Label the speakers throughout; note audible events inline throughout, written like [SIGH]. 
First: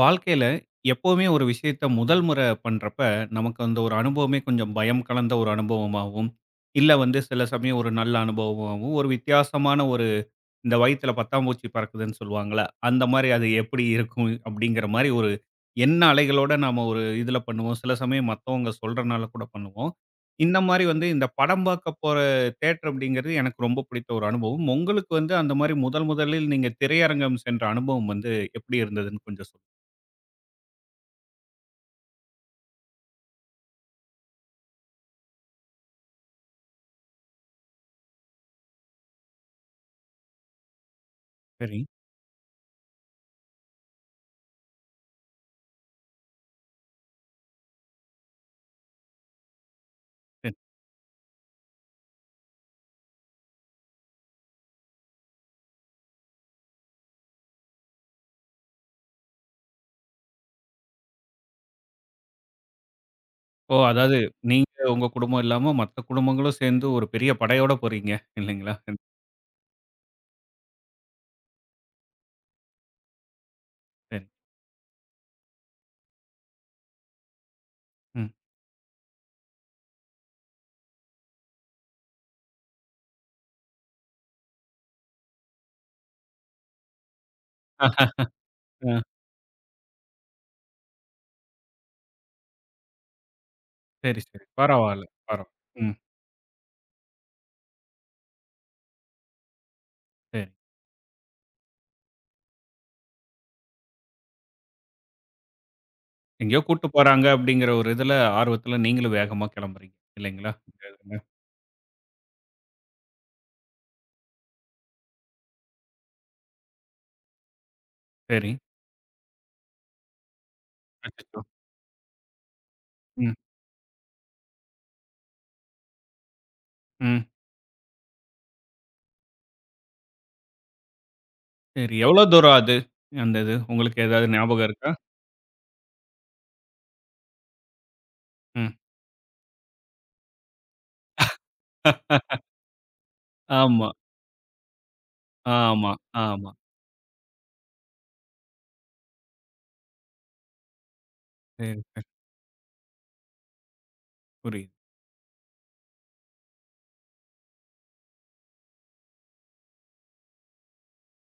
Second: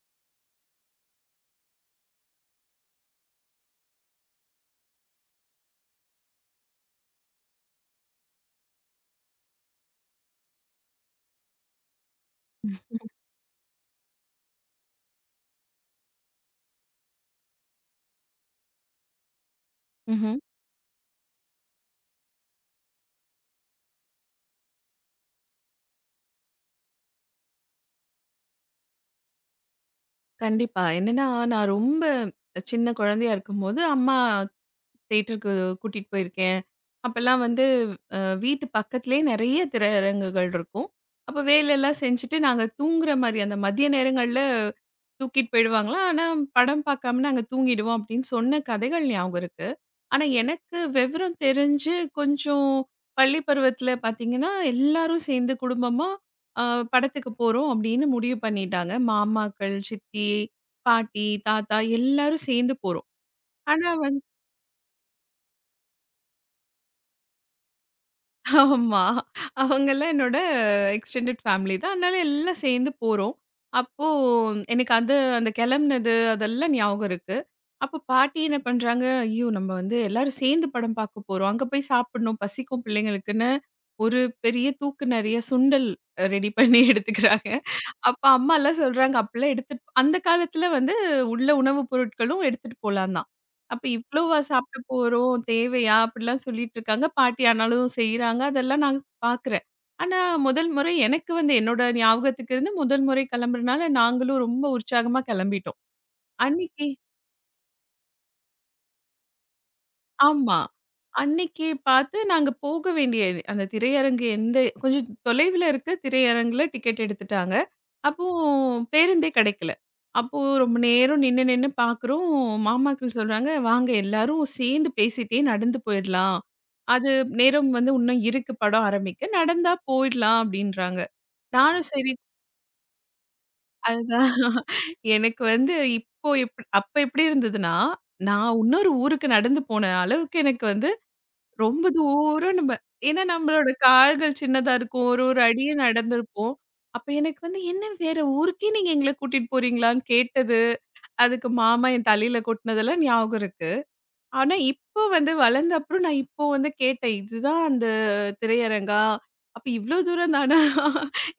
Speaker 1: வாழ்க்கையில எப்பவுமே ஒரு விஷயத்த முதல் முறை பண்றப்ப, நமக்கு அந்த ஒரு அனுபவமே கொஞ்சம் பயம் கலந்த ஒரு அனுபவமாவும், இல்ல சில சமயம் ஒரு நல்ல அனுபவமாவும், ஒரு வித்தியாசமான ஒரு இந்த வயித்துல பட்டாம்பூச்சி பறக்குதுன்னு சொல்லுவாங்கல்ல, அந்த மாரி அது எப்படி இருக்கும் அப்படிங்கிற மாரி ஒரு எண்ண அலைகளோட நாம ஒரு இதுல பண்ணுவோம். சில சமயம் மத்தவங்க சொல்றனால கூட பண்ணுவோம்.
Speaker 2: ம்ஹ்ம்.
Speaker 1: இந்த மாரி இந்த படம் பார்க்க போற தியேட்டர் அப்படிங்கிறது எனக்கு ரொம்ப பிடித்த ஒரு அனுபவம். உங்களுக்கு அந்த மாரி முதல் முதலில் நீங்க திரையரங்கம் சென்ற அனுபவம் எப்படி இருந்ததுன்னு கொஞ்சம் சொல்லுங்க.
Speaker 2: கண்டிப்பா. என்னன்னா, நான் ரொம்ப சின்ன குழந்தையா இருக்கும்போது, அம்மா தியேட்டருக்கு கூட்டிட்டு போயிருக்கேன். அப்பலாம் வந்து வீட்டு பக்கத்துலேயே நிறைய திரையரங்குகள் இருக்கும். அப்ப
Speaker 1: சரி.
Speaker 2: வேலையெல்லாம் செஞ்சுட்டு நாங்க தூங்குற மாரி அந்த மதிய நேரங்கள்ல தூக்கிட்டு போயிடுவாங்களாம். ஆனா, படம் பார்க்காம நாங்க தூங்கிடுவோம் அப்படின்னு சொன்ன கதைகள் ஞாபகம் இருக்கு. ஆனா,
Speaker 1: சரி.
Speaker 2: எனக்கு விவரம் தெரிஞ்சு கொஞ்சம் பள்ளி பருவத்துல பார்த்தீங்கன்னா, எல்லாரும் சேர்ந்து குடும்பமா அ படத்துக்கு போறோம் அப்படின்னு முடிவு பண்ணிட்டாங்க. மாமாக்கள், சித்தி, பாட்டி, தாத்தா எல்லாரும் சேர்ந்து போறோம்.
Speaker 1: ஓ!
Speaker 2: ஆனா,
Speaker 1: அதாவது நீங்க உங்க குடும்பம் இல்லாம மத்த குடும்பங்களும் சேர்ந்து ஒரு பெரிய படையோட போறீங்க இல்லைங்களா?
Speaker 2: ஆமா. அவங்கலாம் என்னோட எக்ஸ்டெண்டட் ஃபேமிலி தான். அதனால எல்லாம் சேர்ந்து போறோம். அப்போ
Speaker 1: சரி.
Speaker 2: எனக்கு அது அந்த கிளம்புனது அதெல்லாம் ஞாபகம் இருக்கு. அப்போ
Speaker 1: ம்.
Speaker 2: பாட்டி என்ன பண்றாங்க, ஐயோ! நம்ம வந்து எல்லாரும் சேர்ந்து படம் பார்க்க போறோம். அங்க போய் சாப்பிடணும். பசிக்கும் பிள்ளைங்களுக்குன்னு ஒரு பெரிய தூக்கு நெறைய சுண்டல் ரெடி பண்ணி எடுத்துக்கிறாங்க.
Speaker 1: ஆ,
Speaker 2: அப்ப அம்மாலாம்
Speaker 1: ஆ.
Speaker 2: சொல்றாங்க, அப்பலாம் எடுத்துட்டு அந்த காலத்துல வந்து உள்ள உணவுப் பொருட்களும் எடுத்துட்டு போலாம் தான். அப்ப
Speaker 1: சரி,
Speaker 2: இவ்வளவா
Speaker 1: சரி.
Speaker 2: சாப்பிட
Speaker 1: பரவால்ல.
Speaker 2: போறோம்,
Speaker 1: பரவால்ல. ம்.
Speaker 2: தேவையா? அப்படிலாம் சொல்லிட்டுருக்காங்க. பாட்டி ஆனாலும் செய்றாங்க. அதெல்லாம் நான் பார்க்குறேன். ஆனா,
Speaker 1: சரி.
Speaker 2: முதல் முறை எனக்கு வந்து என்னோட ஞாபகத்துக்கு இருந்து முதல் முறை கிளம்புறனால, நாங்களும் ரொம்ப உற்சாகமா கிளம்பிட்டோம்.
Speaker 1: எங்கேயோ கூட்டு
Speaker 2: அன்னைக்கு
Speaker 1: போறாங்க அப்படிங்கிற ஒரு இதுல ஆர்வத்துல நீங்களும் வேகமா கிளம்புறீங்க இல்லைங்களா?
Speaker 2: ஆமா.
Speaker 1: இந்த இதுல.
Speaker 2: அன்னைக்கு பார்த்து நாங்க போக வேண்டிய அந்த திரையரங்கு எந்த கொஞ்சம் தொலைவில இருக்க திரையரங்குல டிக்கெட் எடுத்துட்டாங்க. அப்போ
Speaker 1: சரி.
Speaker 2: பேருந்தே கிடைக்கல. அப்போ ரொம்ப நேரம்
Speaker 1: அச்சச்சோ!
Speaker 2: நின்னு நின்னு பார்க்குறோம். மாமாக்கள்
Speaker 1: ம்,
Speaker 2: சொல்றாங்க, "வாங்க எல்லாரும் சேர்ந்து பேசிட்டே நடந்து போயிடலாம். அது
Speaker 1: ம்.
Speaker 2: நேரம் வந்து இன்னும் இருக்கு படம் ஆரம்பிக்க. நடந்தா போயிடலாம்" அப்படின்றாங்க. நானும்
Speaker 1: சரி.
Speaker 2: சரி.
Speaker 1: எவ்வளோ தூரம் அது? அந்த இது உங்களுக்கு ஏதாவது
Speaker 2: அதுதான்
Speaker 1: ஞாபகம் இருக்கா?
Speaker 2: எனக்கு வந்து இப்போ அப்ப எப்படி இருந்ததுன்னா, நான்
Speaker 1: ம்.
Speaker 2: இன்னொரு ஊருக்கு நடந்து போன அளவுக்கு எனக்கு வந்து ரொம்ப
Speaker 1: [LAUGHS]
Speaker 2: தூரம் நம்ம ஏன்னா நம்மளோட
Speaker 1: ஆமா,
Speaker 2: கால்கள் சின்னதா இருக்கும். ஒரு ஒரு அடியே
Speaker 1: ஆமா, ஆமா.
Speaker 2: நடந்திருப்போம். அப்ப எனக்கு வந்து, "என்ன வேற ஊருக்கே நீங்க எங்கள கூட்டிட்டு போறீங்களான்னு?" கேட்டது. அதுக்கு மாமா
Speaker 1: சரி.
Speaker 2: என் தலையில கொட்டுனதெல்லாம் ஞாபகம் இருக்கு. ஆனா
Speaker 1: புரியுது.
Speaker 2: இப்போ வந்து வளர்ந்த அப்புறம் நான் இப்போ வந்து கேட்டேன். "இதுதான் அந்த திரையரங்கா? அப்ப இவ்ளோ தூரம் தானா?"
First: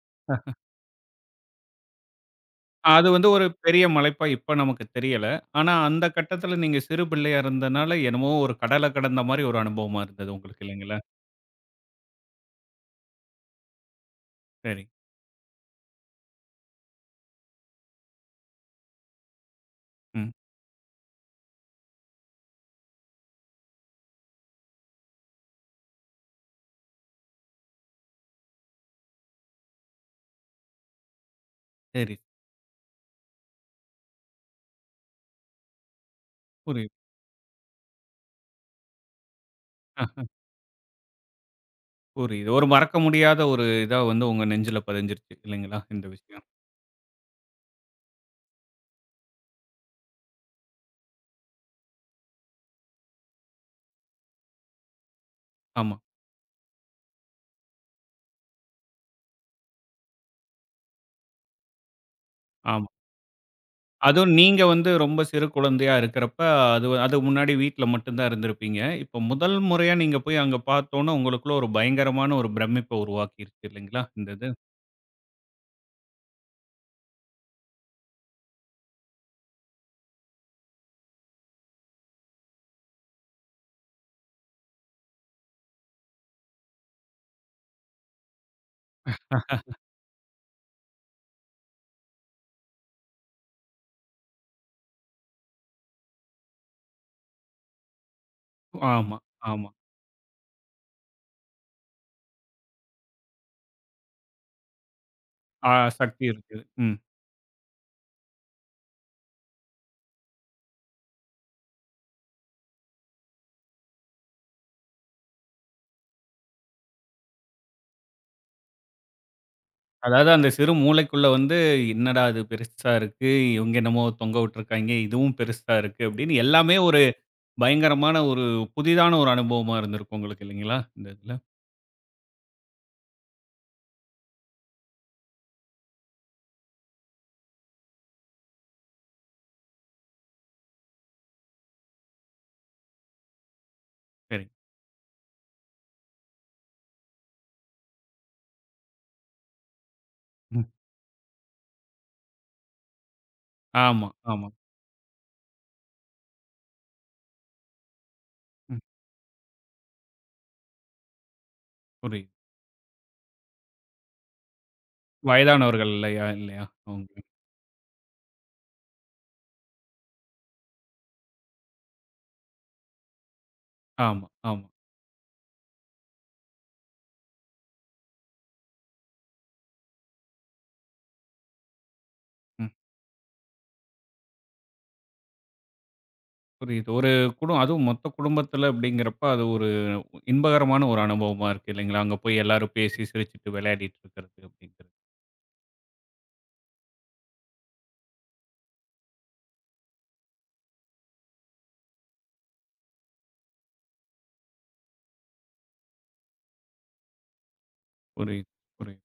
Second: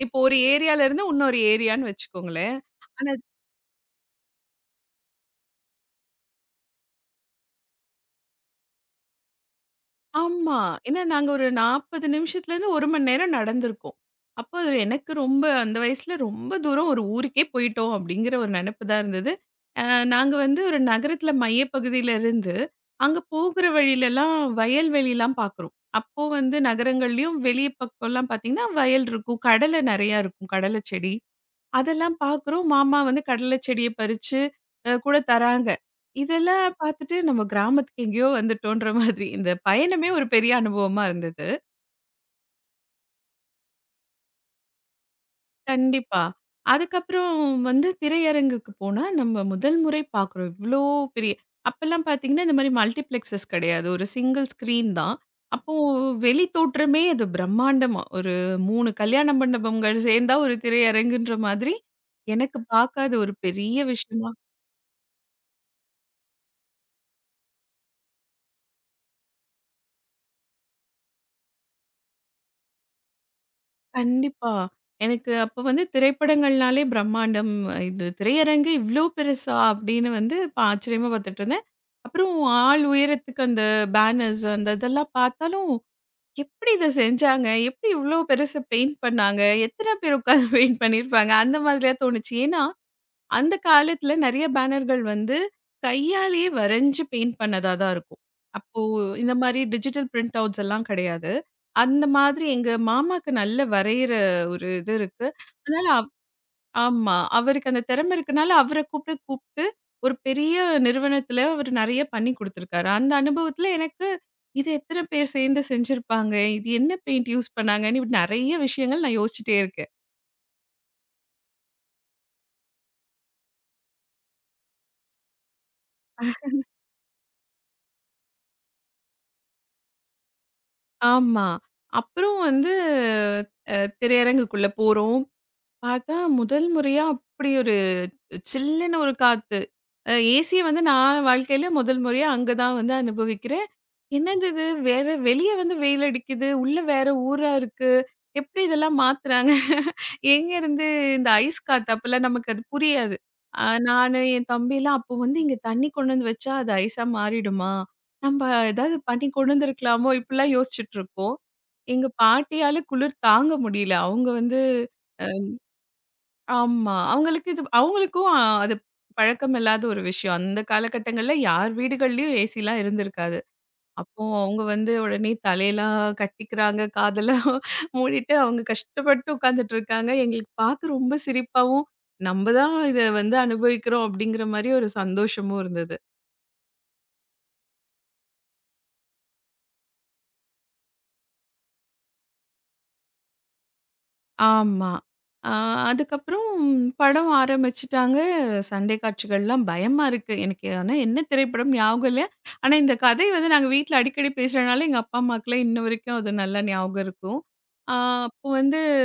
Speaker 2: இப்போ ஒரு ஏரியால இருந்து இன்னொரு ஏரியான்னு வச்சுக்கோங்களேன்.
Speaker 1: அது
Speaker 2: ஆனா,
Speaker 1: ஒரு பெரிய மலைப்பா இப்ப நமக்கு தெரியல. ஆனா அந்த கட்டத்துல நீங்க சிறு பிள்ளையா இருந்தனால, என்னமோ ஒரு கடல கடந்த மாரி ஒரு அனுபவமா இருந்தது
Speaker 2: ஆமா.
Speaker 1: உங்களுக்கு இல்லைங்களா?
Speaker 2: ஏன்னா நாங்க ஒரு 40 நிமிஷத்துலேருந்து 1 மணி நேரம் நடந்திருக்கோம். அப்போ அது
Speaker 1: சரி.
Speaker 2: எனக்கு ரொம்ப அந்த வயசுல ரொம்ப தூரம் ஒரு ஊருக்கே போயிட்டோம் அப்படிங்கிற ஒரு நெனப்பு தான் இருந்தது. அ
Speaker 1: ம்.
Speaker 2: நாங்க வந்து ஒரு நகரத்தில மையப்பகுதியில இருந்து, அங்க போகிற வழியிலலாம் வயல்வெளிலாம் பார்க்குறோம். அப்போ வந்து நகரங்கள்லயும் வெளிய பக்கம்லாம் பார்த்தீங்கன்னா, வயல் இருக்கும். கடலை நெறையா இருக்கும். கடலை செடி.
Speaker 1: சரி.
Speaker 2: அதெல்லாம் பார்க்குறோம். மாமா வந்து கடலை செடிய பறிச்சு கூட தராங்க. இதெல்லாம்
Speaker 1: புரியுது.
Speaker 2: பார்த்துட்டு நம்ம கிராமத்துக்கு எங்கேயோ வந்துட்டோன்ற மாதிரி. இந்த பயணமே
Speaker 1: ஆ
Speaker 2: ஒரு பெரிய அனுபவமா இருந்தது.
Speaker 1: புரியுது. ஒரு மறக்க முடியாத ஒரு இதா உங்க நெஞ்சுல பதிஞ்சிருச்சு இல்லைங்களா? இந்த
Speaker 2: கண்டிப்பா.
Speaker 1: விஷயம்.
Speaker 2: அதுக்கப்புறம் வந்து திரையரங்குக்கு போனா நம்ம முதல் முறை பார்க்குறோம். இவ்ளோ பெரிய அப்பல்லாம் பார்த்தீங்கன்னா, இந்த மாரி மல்டிப்ளெக்ஸஸ் கிடையாது. ஒரு சிங்கிள் ஸ்க்ரீன் தான். அப்போ
Speaker 1: ஆமா,
Speaker 2: வெளி தோற்றமே அது பிரம்மாண்டமா. ஒரு 3 கல்யாண மண்டபங்கள் சேர்ந்தா ஒரு திரையரங்குன்ற மாதிரி. எனக்கு
Speaker 1: ஆமா.
Speaker 2: பார்க்காத ஒரு பெரிய
Speaker 1: அதுவும்
Speaker 2: விஷயமா.
Speaker 1: நீங்க ரொம்ப சிறு குழந்தையா இருக்கிறப்ப, அதுக்கு முன்னாடி வீட்ல மட்டும் தான் இருந்திருப்பீங்க. இப்ப முதல் முறையா நீங்க போய் அங்க பார்த்தோன, உங்களுக்குள்ள ஒரு பயங்கரமான ஒரு பிரமிப்ப உருவாக்கிருச்சு இல்லைங்களா? இந்த இது.
Speaker 2: கண்டிப்பா. எனக்கு அப்ப வந்து திரைப்படங்கள்னாலே பிரம்மாண்டம். இது திரையரங்கு இவ்ளோ பெருசா! அப்படின்னு வந்து ஆச்சரியமா பார்த்துட்டுருந்தேன். அப்புறம் ஆள் உயரத்துக்கு அந்த பேனர்ஸ் அந்த இதெல்லாம் பார்த்தாலும், எப்படி இத செஞ்சாங்க? எப்படி இவ்ளோ பெருசு பெயிண்ட் பண்ணாங்க? எத்தன பேர் உட்கார்ந்து பெயிண்ட் பண்ணியிருப்பாங்க? அந்த மாதிரியா தோணுச்சு. ஏன்னா, அந்த காலத்துல நெறைய பேனர்கள் வந்து கையாலேயே வரைஞ்சு பெயிண்ட் பண்ணதா தான் இருக்கும். அப்போ
Speaker 1: ஆமா,
Speaker 2: இந்த மாரி
Speaker 1: ஆமா.
Speaker 2: டிஜிட்டல் பிரிண்ட் அவுட்ஸ் எல்லாம் கிடையாது. அந்த மாதிரி எங்க மாமாக்கு நல்ல வரையிற ஒரு இது இருக்கு.
Speaker 1: ஆ
Speaker 2: அதனால
Speaker 1: சக்தி இருக்குது. ம்.
Speaker 2: ஆமா. அவருக்கு அந்த திறமை இருக்கனால அவர கூப்பிட்டு கூப்பிட்டு ஒரு பெரிய நிறுவனத்துல அவரு நெறைய பண்ணி குடுத்துருக்காரு. அந்த அனுபவத்துல எனக்கு இது எத்தன பேர் சேர்ந்து செஞ்சிருப்பாங்க? இது என்ன பெயிண்ட் யூஸ் பண்ணாங்கன்னு இப்படி நெறைய விஷயங்கள் நான் யோசிச்சுட்டே இருக்கேன்.
Speaker 1: அதாவது அந்த சிறு மூளைக்குள்ள "என்னடா இது பெருசா இருக்கு. இவங்க என்னமோ தொங்க விட்டுருக்காய்ங்க. இதுவும் பெருசா இருக்கு." அப்படின்னு எல்லாமே ஒரு பயங்கரமான ஒரு புதிதான ஒரு அனுபவமா இருந்திருக்கும் உங்களுக்கு இல்லைங்களா? இந்த இதுல.
Speaker 2: ஆமா. அப்புறம் வந்து திரையரங்குக்குள்ள போறோம். பார்த்தா முதல் முறையா அப்படி சில்லுன்னு ஒரு காத்து. ஏசிய வந்து நான் வாழ்க்கையில முதல் முறையா அங்க தான் வந்து அனுபவிக்கிறேன்.
Speaker 1: சரி.
Speaker 2: என்னது இது? வேற வெளிய வந்து வெயில் அடிக்குது. உள்ள வேற ஊரா இருக்கு. எப்படி இதெல்லாம் மாத்துறாங்க?
Speaker 1: ம்.
Speaker 2: எங்கேருந்து இந்த ஐஸ் காத்து அப்பலாம் நமக்கு அது புரியாது.
Speaker 1: ஆமா,
Speaker 2: நானு,
Speaker 1: ஆமா.
Speaker 2: என் தம்பிலாம் அப்போ வந்து இங்க தண்ணி கொண்டு வந்து வச்சா அது ஐஸா மாறிடுமா? நம்ப
Speaker 1: ம்.
Speaker 2: ஏதாவது பண்ணி கொண்டு வந்திருக்கலாமோ? இப்படிலாம் யோசிச்சுட்டு இருக்கோம். எங்க
Speaker 1: புரியுது.
Speaker 2: பாட்டியால குளிர் தாங்க முடியல. அவங்க வந்து
Speaker 1: வயதானவர்கள் இல்லையா இல்லையா?
Speaker 2: ஆமா.
Speaker 1: அவங்க.
Speaker 2: அவங்களுக்கு இது அவங்களுக்கும் அது பழக்கம் இல்லாத ஒரு விஷயம். அந்த காலகட்டங்கள்ல யார் வீடுகள்லயும் ஏசிலாம் இருந்திருக்காது. அப்போ
Speaker 1: ஆமா,
Speaker 2: அவங்க
Speaker 1: ஆமா.
Speaker 2: வந்து உடனே தலையெல்லாம் கட்டிக்கிறாங்க, காதெல்லாம் [LAUGHS] மூடிட்டு அவங்க கஷ்டப்பட்டு உட்காந்துட்டு இருக்காங்க. எங்களுக்கு பார்க்க ரொம்ப சிரிப்பாவும், நம்ம
Speaker 1: ம்.
Speaker 2: தான் இத வந்து அனுபவிக்கிறோம் அப்படிங்கிற மாரி ஒரு சந்தோஷமும் இருந்தது.
Speaker 1: புரியுது. ஒரு அதுவும் மொத்த குடும்பத்துல அப்படிங்கிறப்ப, அது ஒரு இன்பகரமான ஒரு அனுபவமா இருக்கு இல்லைங்களா? அங்க போய் எல்லாரும் பேசி சிரிச்சுட்டு விளையாடிட்டு இருக்கிறது அப்படிங்கிறது.
Speaker 2: ஆமா. ஆ அதுக்கப்புறம் படம் ஆரம்பிச்சுட்டாங்க. சண்டை காட்சிகள்லாம் பயமா இருக்கு. எனக்கு ஆனா என்ன திரைப்படம் ஞாபகம் இல்ல. ஆனா இந்த கதை வந்து நாங்க வீட்ல அடிக்கடி பேசுறனால எங்க அப்பா, அம்மாக்குலாம் இன்ன வரைக்கும் அது நல்லா ஞாபகம் இருக்கும். ஆ அப்போ
Speaker 1: புரியுது,
Speaker 2: வந்து
Speaker 1: புரியுது.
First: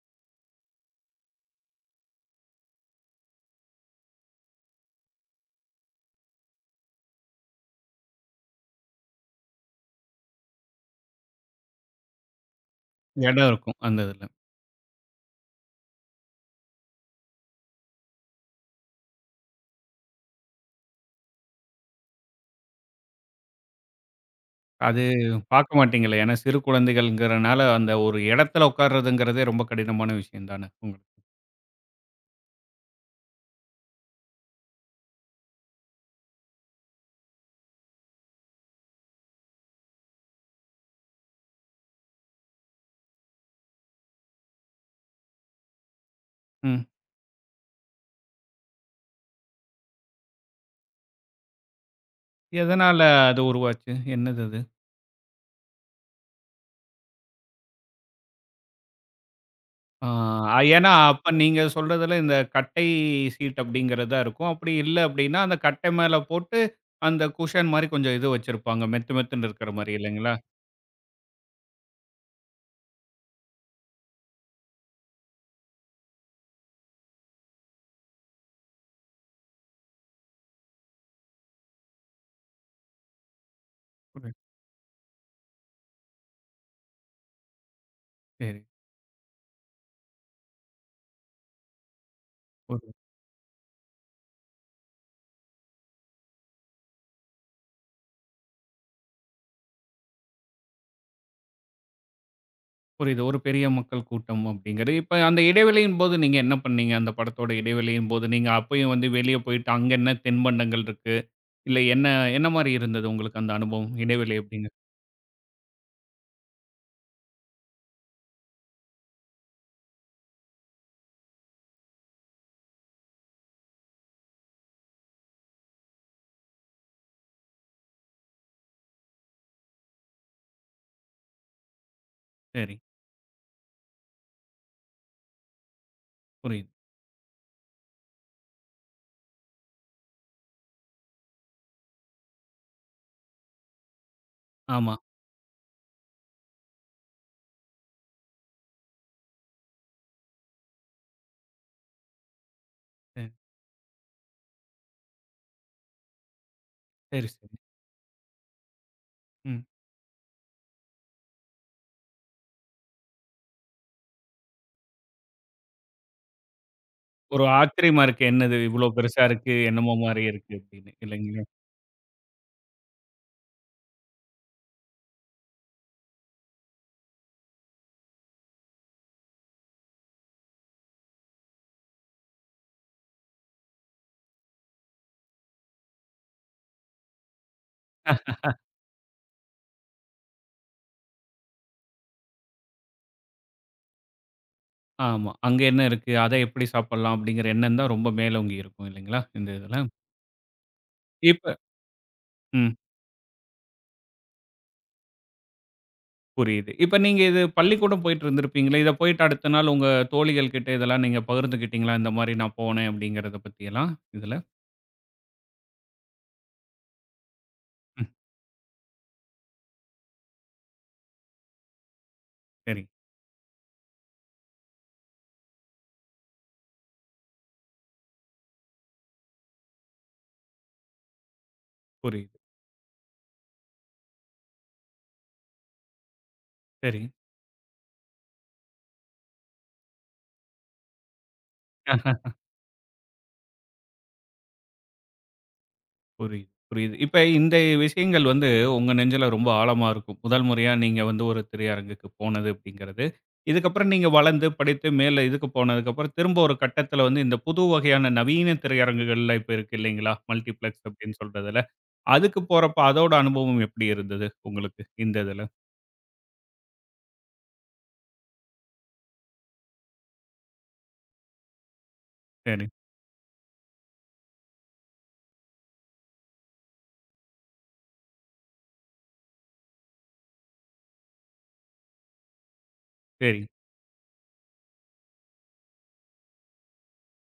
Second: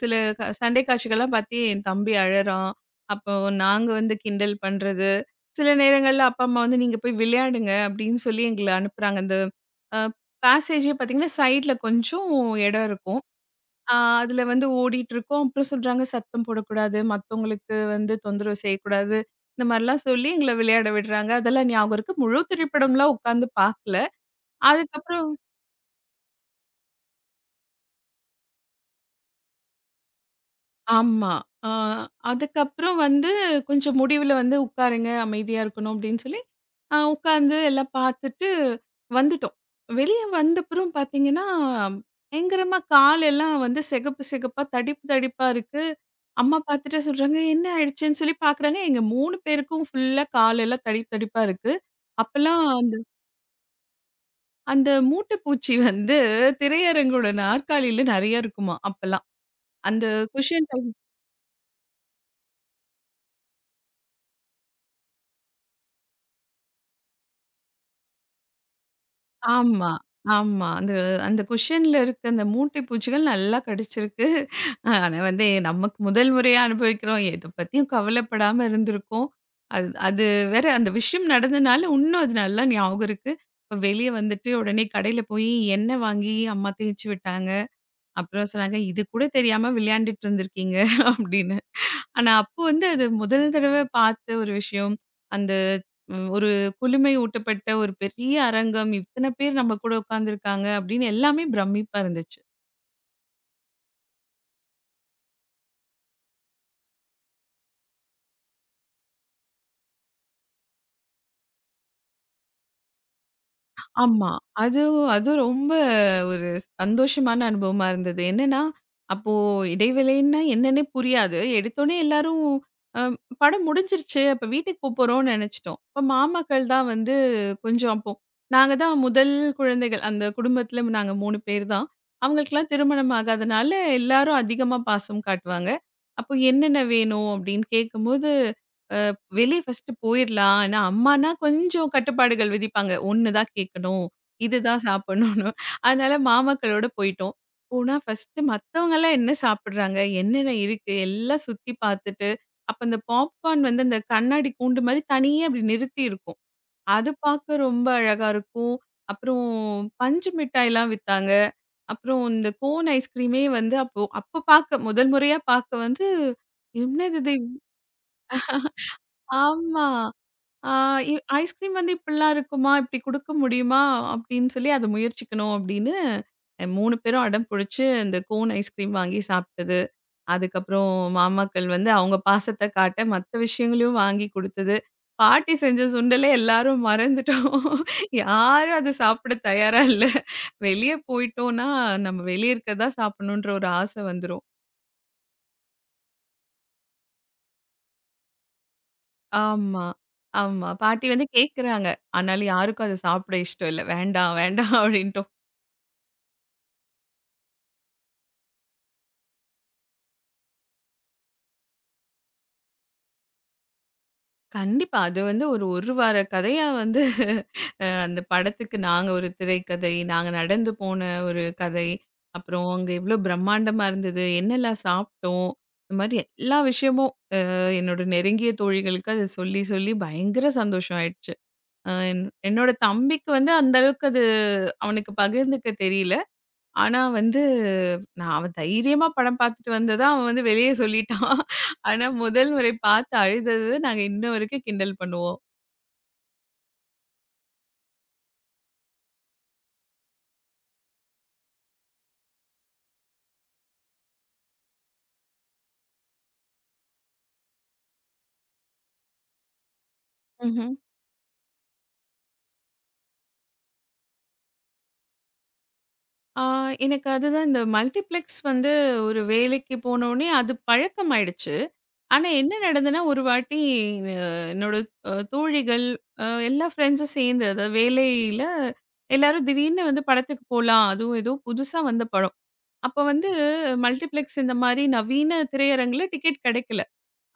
Speaker 2: சில சண்டை காட்சிகள்லாம் பாத்து என் தம்பி அழறான். அப்போ நாங்க வந்து கிண்டல் பண்றது. சில நேரங்கள்ல அப்பா, அம்மா வந்து, "நீங்க போய் விளையாடுங்க" அப்படின்னு சொல்லி எங்கள அனுப்புறாங்க. அந்த அ பேசேஜே பாத்தீங்கன்னா, சைட்ல கொஞ்சம் இடம் இருக்கும்.
Speaker 1: இடம் இருக்கும்
Speaker 2: ஆ
Speaker 1: அந்த இதுல.
Speaker 2: அதுல வந்து ஓடிட்டுருக்கோம். அப்புறம் சொல்றாங்க சத்தம் போடக்கூடாது, மத்தவங்களுக்கு வந்து தொந்தரவு செய்யக்கூடாது. இந்த மாரிலாம் சொல்லி எங்கள விளையாட விடுறாங்க. அதெல்லாம் ஞாபகம் இருக்கு. முழு திரைப்படம்லாம் உட்காந்து பார்க்கல.
Speaker 1: அது
Speaker 2: அதுக்கப்புறம்
Speaker 1: பார்க்க மாட்டீங்களே! ஏன்னா சிறு குழந்தைகள்ங்கிறனால, அந்த ஒரு இடத்துல உட்கார்றதுங்கிறதே ரொம்ப கடினமான விஷயம் தானே உங்களுக்கு.
Speaker 2: ஆமா. ஆ அதுக்கப்புறம் வந்து கொஞ்சம் முடிவுல வந்து உட்காருங்க, அமைதியா இருக்கணும் அப்படின்னு சொல்லி, உட்கார்ந்து எல்லாம் பார்த்துட்டு வந்துட்டோம். வெளிய வந்தப்புறம் பார்த்தீங்கன்னா, பயங்கரமா காலெல்லாம் வந்து சிகப்பு சிகப்பா, தடிப்பு தடிப்பா இருக்கு. அம்மா
Speaker 1: ம்.
Speaker 2: பார்த்துட்டு சொல்றாங்க, "என்ன ஆயிடுச்சுன்னு?" சொல்லி பார்க்குறாங்க. எங்க 3 பேருக்கும் ஃபுல்லா காலெல்லாம் தடிப்பு தடிப்பா இருக்கு. அப்பலாம் அந்த
Speaker 1: எதனால அது உருவாச்சு? என்னது அது?
Speaker 2: அந்த மூட்டை பூச்சி வந்து திரையரங்கோட நாற்காலியில நெறைய இருக்குமாம் அப்பலாம். அந்த
Speaker 1: ஆ
Speaker 2: குஷன்
Speaker 1: ஏன்னா, அப்ப நீங்க சொல்றதுல இந்த கட்டை சீட் அப்படிங்கிறது தான் இருக்கும். அப்படி இல்ல அப்படின்னா, அந்த கட்டை மேல போட்டு அந்த குஷன் மாரி கொஞ்சம் இது வச்சிருப்பாங்க. மெத்து மெத்துன்னு இருக்கிற
Speaker 2: ஆமா,
Speaker 1: மாரி இல்லைங்களா?
Speaker 2: ஆமா. அந்த அந்த குஷன்ல இருக்க அந்த மூட்டை பூச்சிகள் நல்லா கடிச்சிருக்கு. ஆனா வந்து நமக்கு முதல் முறையா அனுபவிக்கிறோம். எத பத்தியும் கவலைப்படாம இருந்திருக்கோம். அது அது வேற அந்த விஷயம் நடந்தனால, இன்னும் அது நல்லா ஞாபகம் இருக்கு. இப்ப வெளிய
Speaker 1: புரி
Speaker 2: வந்துட்டு உடனே கடையில போய் எண்ணெய் வாங்கி அம்மா தேய்ச்சு விட்டாங்க. அப்புறம்
Speaker 1: சரி.
Speaker 2: சொன்னாங்க, "இது கூட தெரியாம விளையாண்டுட்டு இருந்திருக்கீங்க" அப்படின்னு. ஆனா, அப்போ வந்து
Speaker 1: புரி
Speaker 2: அது முதல் தடவை பார்த்த ஒரு விஷயம். அந்த ஒரு குளுமை ஊட்டப்பட்ட ஒரு பெரிய அரங்கம். இத்தன பேர் நம்ம கூட உட்கார்ந்துருக்காங்க அப்படின்னு எல்லாமே பிரமிப்பா இருந்துச்சு.
Speaker 1: புரியுது. ஒரு பெரிய மக்கள் கூட்டம் அப்படிங்கிறது. இப்ப அந்த இடைவெளியின் போது நீங்க என்ன பண்ணீங்க? அந்த படத்தோட இடைவெளியின் போது நீங்க அப்பயும் வெளிய போயிட்டு, அங்க என்ன தின்பண்டங்கள் இருக்கு? இல்ல என்ன என்ன மாரி இருந்தது உங்களுக்கு அந்த அனுபவம்?
Speaker 2: ஆமா.
Speaker 1: இடைவெளி எப்படிங்க?
Speaker 2: அது அது ரொம்ப ஒரு சந்தோஷமான அனுபவமா இருந்தது. என்னன்னா, அப்போ இடைவேளைன்னா என்னன்னே புரியாது. எடுத்தோனே எல்லாரும் அ படம் முடிஞ்சிருச்சு. அப்ப வீட்டுக்கு போப்போறோம்னு நெனச்சுட்டோம். அப்ப மாமாக்கள் தான் வந்து கொஞ்சம் அப்போ நாங்க தான் முதல் குழந்தைகள். அந்த குடும்பத்துல நாங்க 3 பேர் தான். அவங்களுக்கெல்லாம்
Speaker 1: சரி.
Speaker 2: திருமணம் ஆகாதனால எல்லாரும் அதிகமா பாசம் காட்டுவாங்க. அப்போ
Speaker 1: புரியுது.
Speaker 2: என்னென்ன வேணும் அப்படின்னு கேட்கும்போது வெளிய ஃபர்ஸ்ட்டு போயிரலாம். ஆனா, அம்மானா கொஞ்சம் கட்டுப்பாடுகள் விதிப்பாங்க. ஒண்ணு தான் கேட்கணும். இதுதான்
Speaker 1: ஆமா.
Speaker 2: சாப்பிடணும்னு. அதனால மாமாக்களோட போயிட்டோம். போனா ஃபர்ஸ்ட்டு மத்தவங்கலாம் என்ன சாப்பிடுறாங்க? என்னென்ன இருக்கு? எல்லாம் சுத்தி பார்த்துட்டு, அப்ப அந்த
Speaker 1: சரி,
Speaker 2: பாப்கார்ன் வந்து அந்த கண்ணாடி கூண்டு மாரி தனியா அப்படி நிறுத்தி இருக்கும். அது
Speaker 1: சரி, சரி.
Speaker 2: பார்க்க ரொம்ப அழகா இருக்கும். அப்புறம்
Speaker 1: ம்.
Speaker 2: பஞ்சு மிட்டாய்லாம் வித்தாங்க. அப்புறம் இந்த கோன் ஐஸ்கிரீமே வந்து அப்போ அப்ப பார்க்க முதல் முறையா பார்க்க வந்து என்னது இது?
Speaker 1: ஒரு ஆச்சரியமா இருக்கு. என்னது இவ்ளோ பெருசா இருக்கு,
Speaker 2: ஆமா.
Speaker 1: என்னமோ மாரி இருக்கு
Speaker 2: ஆ
Speaker 1: அப்படின்னு.
Speaker 2: இ
Speaker 1: இல்லைங்களா?
Speaker 2: ஐஸ்கிரீம் வந்து இப்படிலாம் இருக்குமா? இப்படி குடுக்க முடியுமா? அப்படின்னு சொல்லி அத முயற்சிக்கணும் அப்படின்னு, 3 பேரும் அடம் புடிச்சு இந்த கோன் ஐஸ்கிரீம் வாங்கி சாப்பிட்டது. அதுக்கப்புறம் மாமாக்கள் வந்து அவங்க பாசத்த காட்ட மத்த விஷயங்களையும் வாங்கி குடுத்தது. பாட்டி செஞ்ச சுண்டலே எல்லாரும் மறந்துட்டோம். யாரும் அத சாப்பிட தயாரா இல்ல. வெளிய போயிட்டோம்னா, நம்ம வெளிய இருக்கிறது தான் சாப்பிடணுன்ற ஒரு ஆசை வந்துரும்.
Speaker 1: ஆமா. அங்க என்ன இருக்கு? அத எப்படி சாப்பிடலாம்? அப்படிங்கிற எண்ணம் தான் ரொம்ப மேலோங்கி இருக்கும் இல்லைங்களா? இந்த இதுல.
Speaker 2: ஆமா. ஆமா. பாட்டி வந்து
Speaker 1: இப்ப
Speaker 2: கேட்கறாங்க. ஆனாலும்
Speaker 1: ம்.
Speaker 2: யாருக்கும் அத சாப்பிட இஷ்டம் இல்ல. "வேண்டாம், வேண்டாம்" அப்படின்ட்டோம்.
Speaker 1: புரியுது. இப்ப நீங்க பள்ளிக்கூடம் போயிட்டு இருந்திருப்பீங்களே, இத போயிட்டு அடுத்த நாள் உங்க தோழிகள் கிட்ட இதெல்லாம் நீங்க பகிர்ந்துக்கிட்டீங்களா? இந்த மாரி நான் போனேன் அப்படிங்கிறத பத்தியெல்லாம் இதுல?
Speaker 2: கண்டிப்பா. அது வந்து ஒரு 1 வார கதையா வந்து
Speaker 1: ம்.
Speaker 2: அந்த படத்துக்கு நாங்க ஒரு திரைக்கதை, நாங்க நடந்து போன ஒரு கதை, அப்புறம்
Speaker 1: சரி.
Speaker 2: அங்க எவ்ளோ பிரம்மாண்டமா இருந்தது, என்னலாம் சாப்பிட்டோம், இந்த மாரி எல்லா விஷயமும் என்னோட நெருங்கிய தோழிகளுக்கு அத சொல்லி, சொல்லி பயங்கர சந்தோஷம் ஆயிடுச்சு. அ என்
Speaker 1: புரியுது.
Speaker 2: என்னோட தம்பிக்கு வந்து அந்த அளவுக்கு அது அவனுக்கு பகிர்ந்துக்க தெரியல. ஆனா
Speaker 1: சரி.
Speaker 2: வந்து நான் அவன் தைரியமா படம் பார்த்துட்டு வந்தத அவன் வந்து வெளிய சொல்லிட்டான். ஆனா முதல் முறை பார்த்து அழுதது நாங்க இன்ன வரைக்கும் கிண்டல் பண்ணுவோம்.
Speaker 1: புரியுது, புரியுது. இப்ப இந்த விஷயங்கள் உங்க நெஞ்சில ரொம்ப ஆழமா இருக்கும். முதல் முறையா நீங்க ஒரு திரையரங்குக்கு போனது அப்படிங்கிறது. இதுக்கப்புறம் நீங்க வளர்ந்து, படித்து மேல இதுக்கு போனதுக்கப்புறம் திரும்ப ஒரு கட்டத்தில இந்த புது வகையான நவீன திரையரங்குகள்லாம் இப்ப இருக்கு இல்லைங்களா?
Speaker 2: ம்ஹ்ம்.
Speaker 1: மல்டிப்ளெக்ஸ் அப்படின்னு சொல்றதுல. அதுக்கு போறப்ப அதோட அனுபவம் எப்படி இருந்தது உங்களுக்கு? இந்த இதுல.
Speaker 2: ஆ எனக்கு அதுதான் இந்த மல்டிப்ளெக்ஸ் வந்து ஒரு வேலைக்கு போனோனே அது பழக்கமாயிடுச்சு. ஆனா என்ன
Speaker 1: சரி,
Speaker 2: நடந்ததுன்னா, ஒரு வாட்டி அ என்னோட தோழிகள் எல்லா ஃப்ரெண்ட்ஸும் சேர்ந்து அதாவது வேலையில எல்லாரும் திடீர்னு வந்து படத்துக்கு போலாம். அதுவும் ஏதோ புதுசா வந்த படம். அப்ப வந்து
Speaker 1: சரி,
Speaker 2: மல்டிப்ளெக்ஸ் இந்த மாரி நவீன திரையரங்குல டிக்கெட் கிடைக்கல.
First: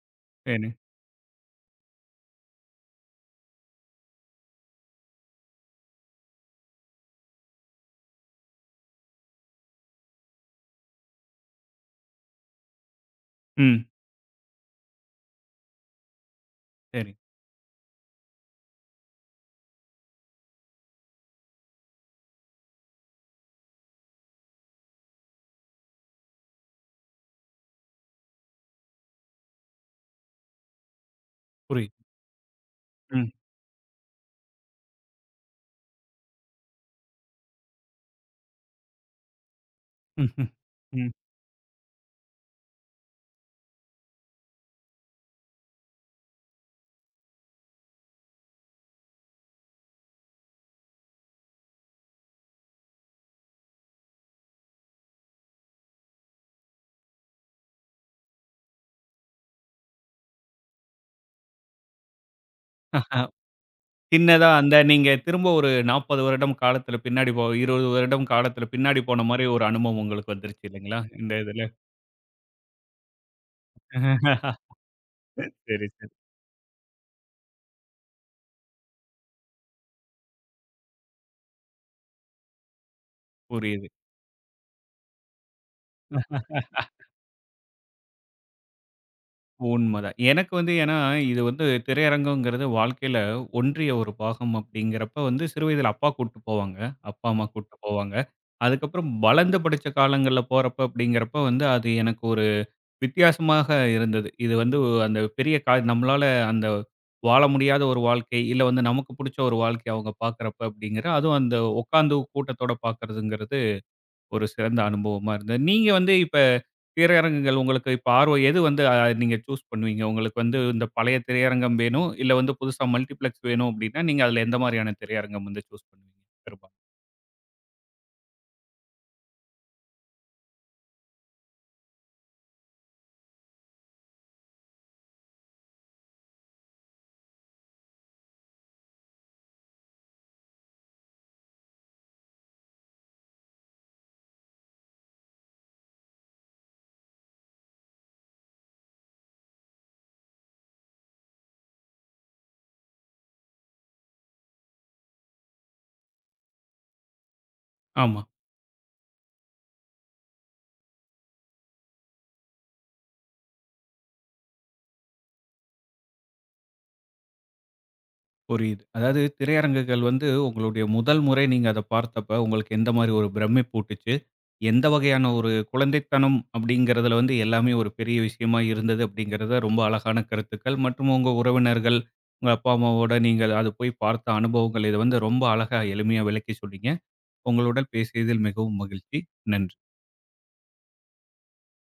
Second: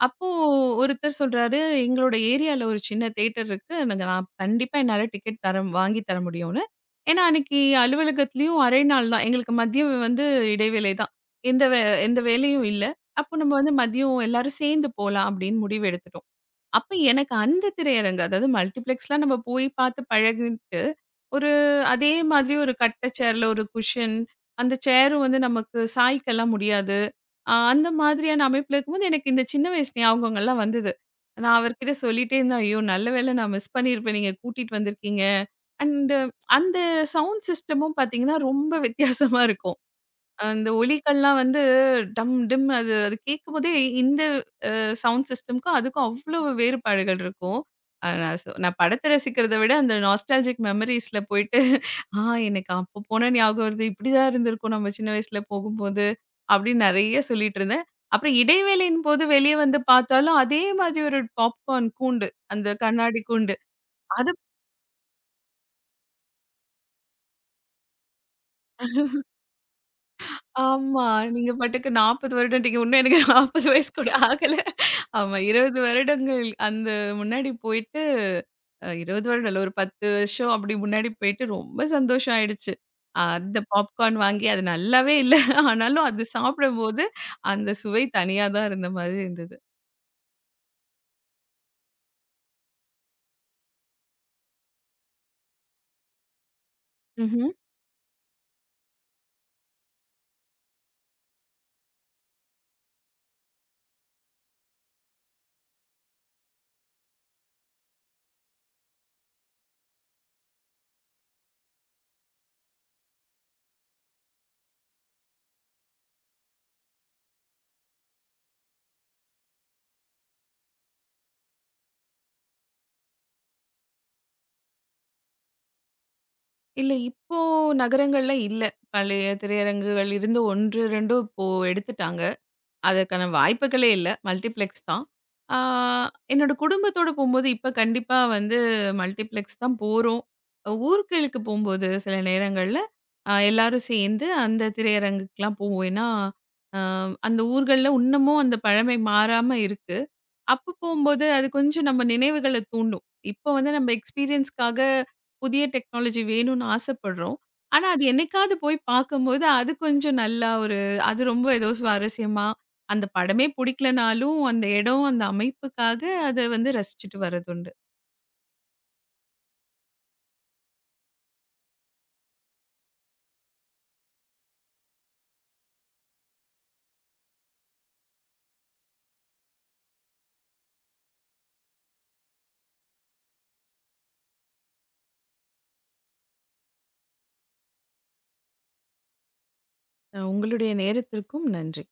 Speaker 2: அப்போ
Speaker 1: சரி.
Speaker 2: ஒருத்தர் சொல்றாரு, "எங்களோட ஏரியால ஒரு சின்ன தியேட்டர் இருக்கு. எனக்கு நான் கண்டிப்பா என்னால டிக்கெட் தர வாங்கி தர முடியும்னு." ஏன்னா அன்னைக்கு அலுவலகத்திலயும் அரை நாள் தான். எங்களுக்கு மதியம் வந்து இடைவேளை தான். எந்த வே எந்த வேலையும் இல்ல. அப்போ நம்ம வந்து
Speaker 1: ம்.
Speaker 2: மதியம் எல்லாரும் சேர்ந்து போலாம் அப்படின்னு முடிவு எடுத்துட்டோம். அப்ப
Speaker 1: சரி.
Speaker 2: எனக்கு அந்த திரையரங்கு, அதாவது மல்டிப்ளெக்ஸ்லாம் நம்ம போய் பார்த்து பழகிட்டு, ஒரு அதே மாதிரி ஒரு கட்ட சேர்ல ஒரு குஷன், அந்த சேரும் வந்து நமக்கு சாய்க்கலாம் முடியாது. அந்த மாதிரியான அமைப்புல இருக்கும்போது, எனக்கு இந்த சின்ன வயசு ஞாபகங்கள்லாம் வந்தது. நான் அவர்கிட்ட
Speaker 1: புரியுது.
Speaker 2: சொல்லிட்டே இருந்தேன், "ஐயோ! நல்ல
Speaker 1: ம்.
Speaker 2: வேளை நான் மிஸ் பண்ணியிருப்பேன். நீங்க கூட்டிட்டு வந்திருக்கீங்க." அண்ட் அந்த சவுண்ட் சிஸ்டமும் பார்த்தீங்கன்னா, ரொம்ப வித்தியாசமா இருக்கும்.
Speaker 1: ம்.
Speaker 2: அந்த
Speaker 1: ம்.
Speaker 2: ஒலிகள்லாம் வந்து டம் டிம் அது அது கேட்கும்போதே இந்த சவுண்ட் சிஸ்டம்க்கும் அதுக்கும் அவ்வளவு வேறுபாடுகள் இருக்கும். அ நான் சொ நான் படத்த ரசிக்கிறத விட அந்த நாஸ்டால்ஜிக் மெமரீஸ்ல போயிட்டு, ஆ எனக்கு அப்போ போனா ஞாபகம் வருது. இப்படிதான் இருந்திருக்கும் நம்ம சின்ன வயசுல போகும்போது, அப்படின்னு நெறைய சொல்லிட்டு இருந்தேன். அப்புறம் இடைவேளையின் போது வெளிய வந்து பார்த்தாலும், அதே மாதிரி ஒரு பாப்கார்ன் கூண்டு, அந்த கண்ணாடி கூண்டு. அது
Speaker 1: சின்னதா அந்த நீங்க திரும்ப ஒரு 40 வருடம் காலத்துல பின்னாடி 20 வருடம் காலத்துல பின்னாடி போன மாரி ஒரு அனுபவம் உங்களுக்கு வந்துருச்சு இல்லைங்களா?
Speaker 2: ஆமா.
Speaker 1: இந்த
Speaker 2: நீங்க
Speaker 1: இதுல.
Speaker 2: பாட்டுக்கு 40 வருடம்ன்றீங்க. இன்னும் எனக்கு 40 வயசு கூட ஆகல.
Speaker 1: [LAUGHS]
Speaker 2: ஆமா, 20
Speaker 1: சரி, சரி.
Speaker 2: வருடங்கள் அந்த முன்னாடி போயிட்டு 20 வருடம் இல்ல. ஒரு 10 வருஷம் அப்படி முன்னாடி போயிட்டு ரொம்ப சந்தோஷம் ஆயிடுச்சு. அந்த
Speaker 1: புரியுது.
Speaker 2: பாப்கார்ன் வாங்கி அது நல்லாவே இல்ல. [LAUGHS] ஆனாலும் அது சாப்பிடும்போது அந்த சுவை தனியா தான் இருந்த மாதிரி இருந்தது.
Speaker 1: உண்மதான். எனக்கு ஏன்னா, இது திரையரங்குங்கிறது வாழ்க்கையில ஒன்றிய ஒரு பாகம் அப்படிங்கிறப்ப சிறு வயதில அப்பா கூட்டு போவாங்க. அப்பா, அம்மா
Speaker 2: ம்ஹ்ம்.
Speaker 1: கூட்டு போவாங்க. அதுக்கப்புறம் வளர்ந்து படிச்ச காலங்கள்ல போறப்ப அப்படிங்கிறப்ப அது எனக்கு ஒரு வித்தியாசமாக இருந்தது. இது அந்த பெரிய நம்மளால அந்த வாழ முடியாத ஒரு வாழ்க்கை, இல்ல நமக்கு புடிச்ச ஒரு வாழ்க்கைய அவங்க பார்க்குறப்ப அப்படிங்கிற, அதுவும் அந்த உட்காந்து கூட்டத்தோட பார்க்குறதுங்கிறது ஒரு சிறந்த அனுபவமா இருந்தது. நீங்க இப்ப திரையரங்குகள் உங்களுக்கு இப்ப ஆர்வம் எது வந்து அ நீங்க சூஸ் பண்ணுவீங்க? உங்களுக்கு இந்த பழைய திரையரங்கம் வேணும், இல்ல புதுசா மல்டிப்ளெக்ஸ் வேணும் அப்படின்னா, நீங்க அதுல எந்த மாதிரியான திரையரங்கம் சூஸ் பண்ணுவீங்க பெரும்பாலும்?
Speaker 2: இல்ல இப்போ நகரங்கள்ல இல்ல. பழைய திரையரங்குகள் இருந்த 1, 2 இப்போ எடுத்துட்டாங்க. அதற்கான வாய்ப்புகளே இல்ல. மல்டிப்ளெக்ஸ் தான். ஆ என்னோட குடும்பத்தோட போம்போது, இப்ப கண்டிப்பா வந்து மல்டிப்ளெக்ஸ் தான் போறோம். ஊர்களுக்கு போம்போது சில நேரங்கள்ல எல்லாரும் சேர்ந்து அந்த திரையரங்குக்குலாம் போவோம். ஏன்னா, அ அந்த ஊர்கள்ல இன்னமும் அந்த பழமை மாறாம இருக்கு. அப்ப போம்போது, அது கொஞ்சம் நம்ம நினைவுகள தூண்டும். இப்போ வந்து நம்ம எக்ஸ்பீரியன்ஸ்க்காக புதிய டெக்னாலஜி வேணும்னு ஆசைப்படுறோம். ஆனா, அது
Speaker 1: ஆமா.
Speaker 2: என்னைக்காவது போய் பார்க்கும்போது, அது கொஞ்சம் நல்லா ஒரு அது ரொம்ப ஏதோ சுவாரஸ்யமா, அந்த படமே பிடிக்கலனாலும், அந்த இடம், அந்த அமைப்புக்காக அத வந்து ரசிச்சுட்டு வரதுண்டு.
Speaker 1: புரியுது. அதாவது திரையரங்குகள் உங்களுடைய முதல் முறை நீங்க அத பார்த்தப்ப, உங்களுக்கு எந்த மாரி ஒரு பிரமிப்பூட்டுச்சு? எந்த வகையான ஒரு குழந்தைத்தனம் அப்படிங்கிறதுல எல்லாமே ஒரு பெரிய விஷயமா இருந்தது அப்படிங்கிறத ரொம்ப அழகான கருத்துக்கள் மற்றும் உங்க உறவினர்கள், உங்க அப்பா, அம்மாவோட நீங்க அது போய் பார்த்த அனுபவங்கள் இத ரொம்ப அழகா எளிமையா விளக்கி சொன்னீங்க. உங்களுடன் பேசியதில் மிகவும் மகிழ்ச்சி. நன்றி.
Speaker 2: உங்களுடைய நேரத்திற்கும் நன்றி.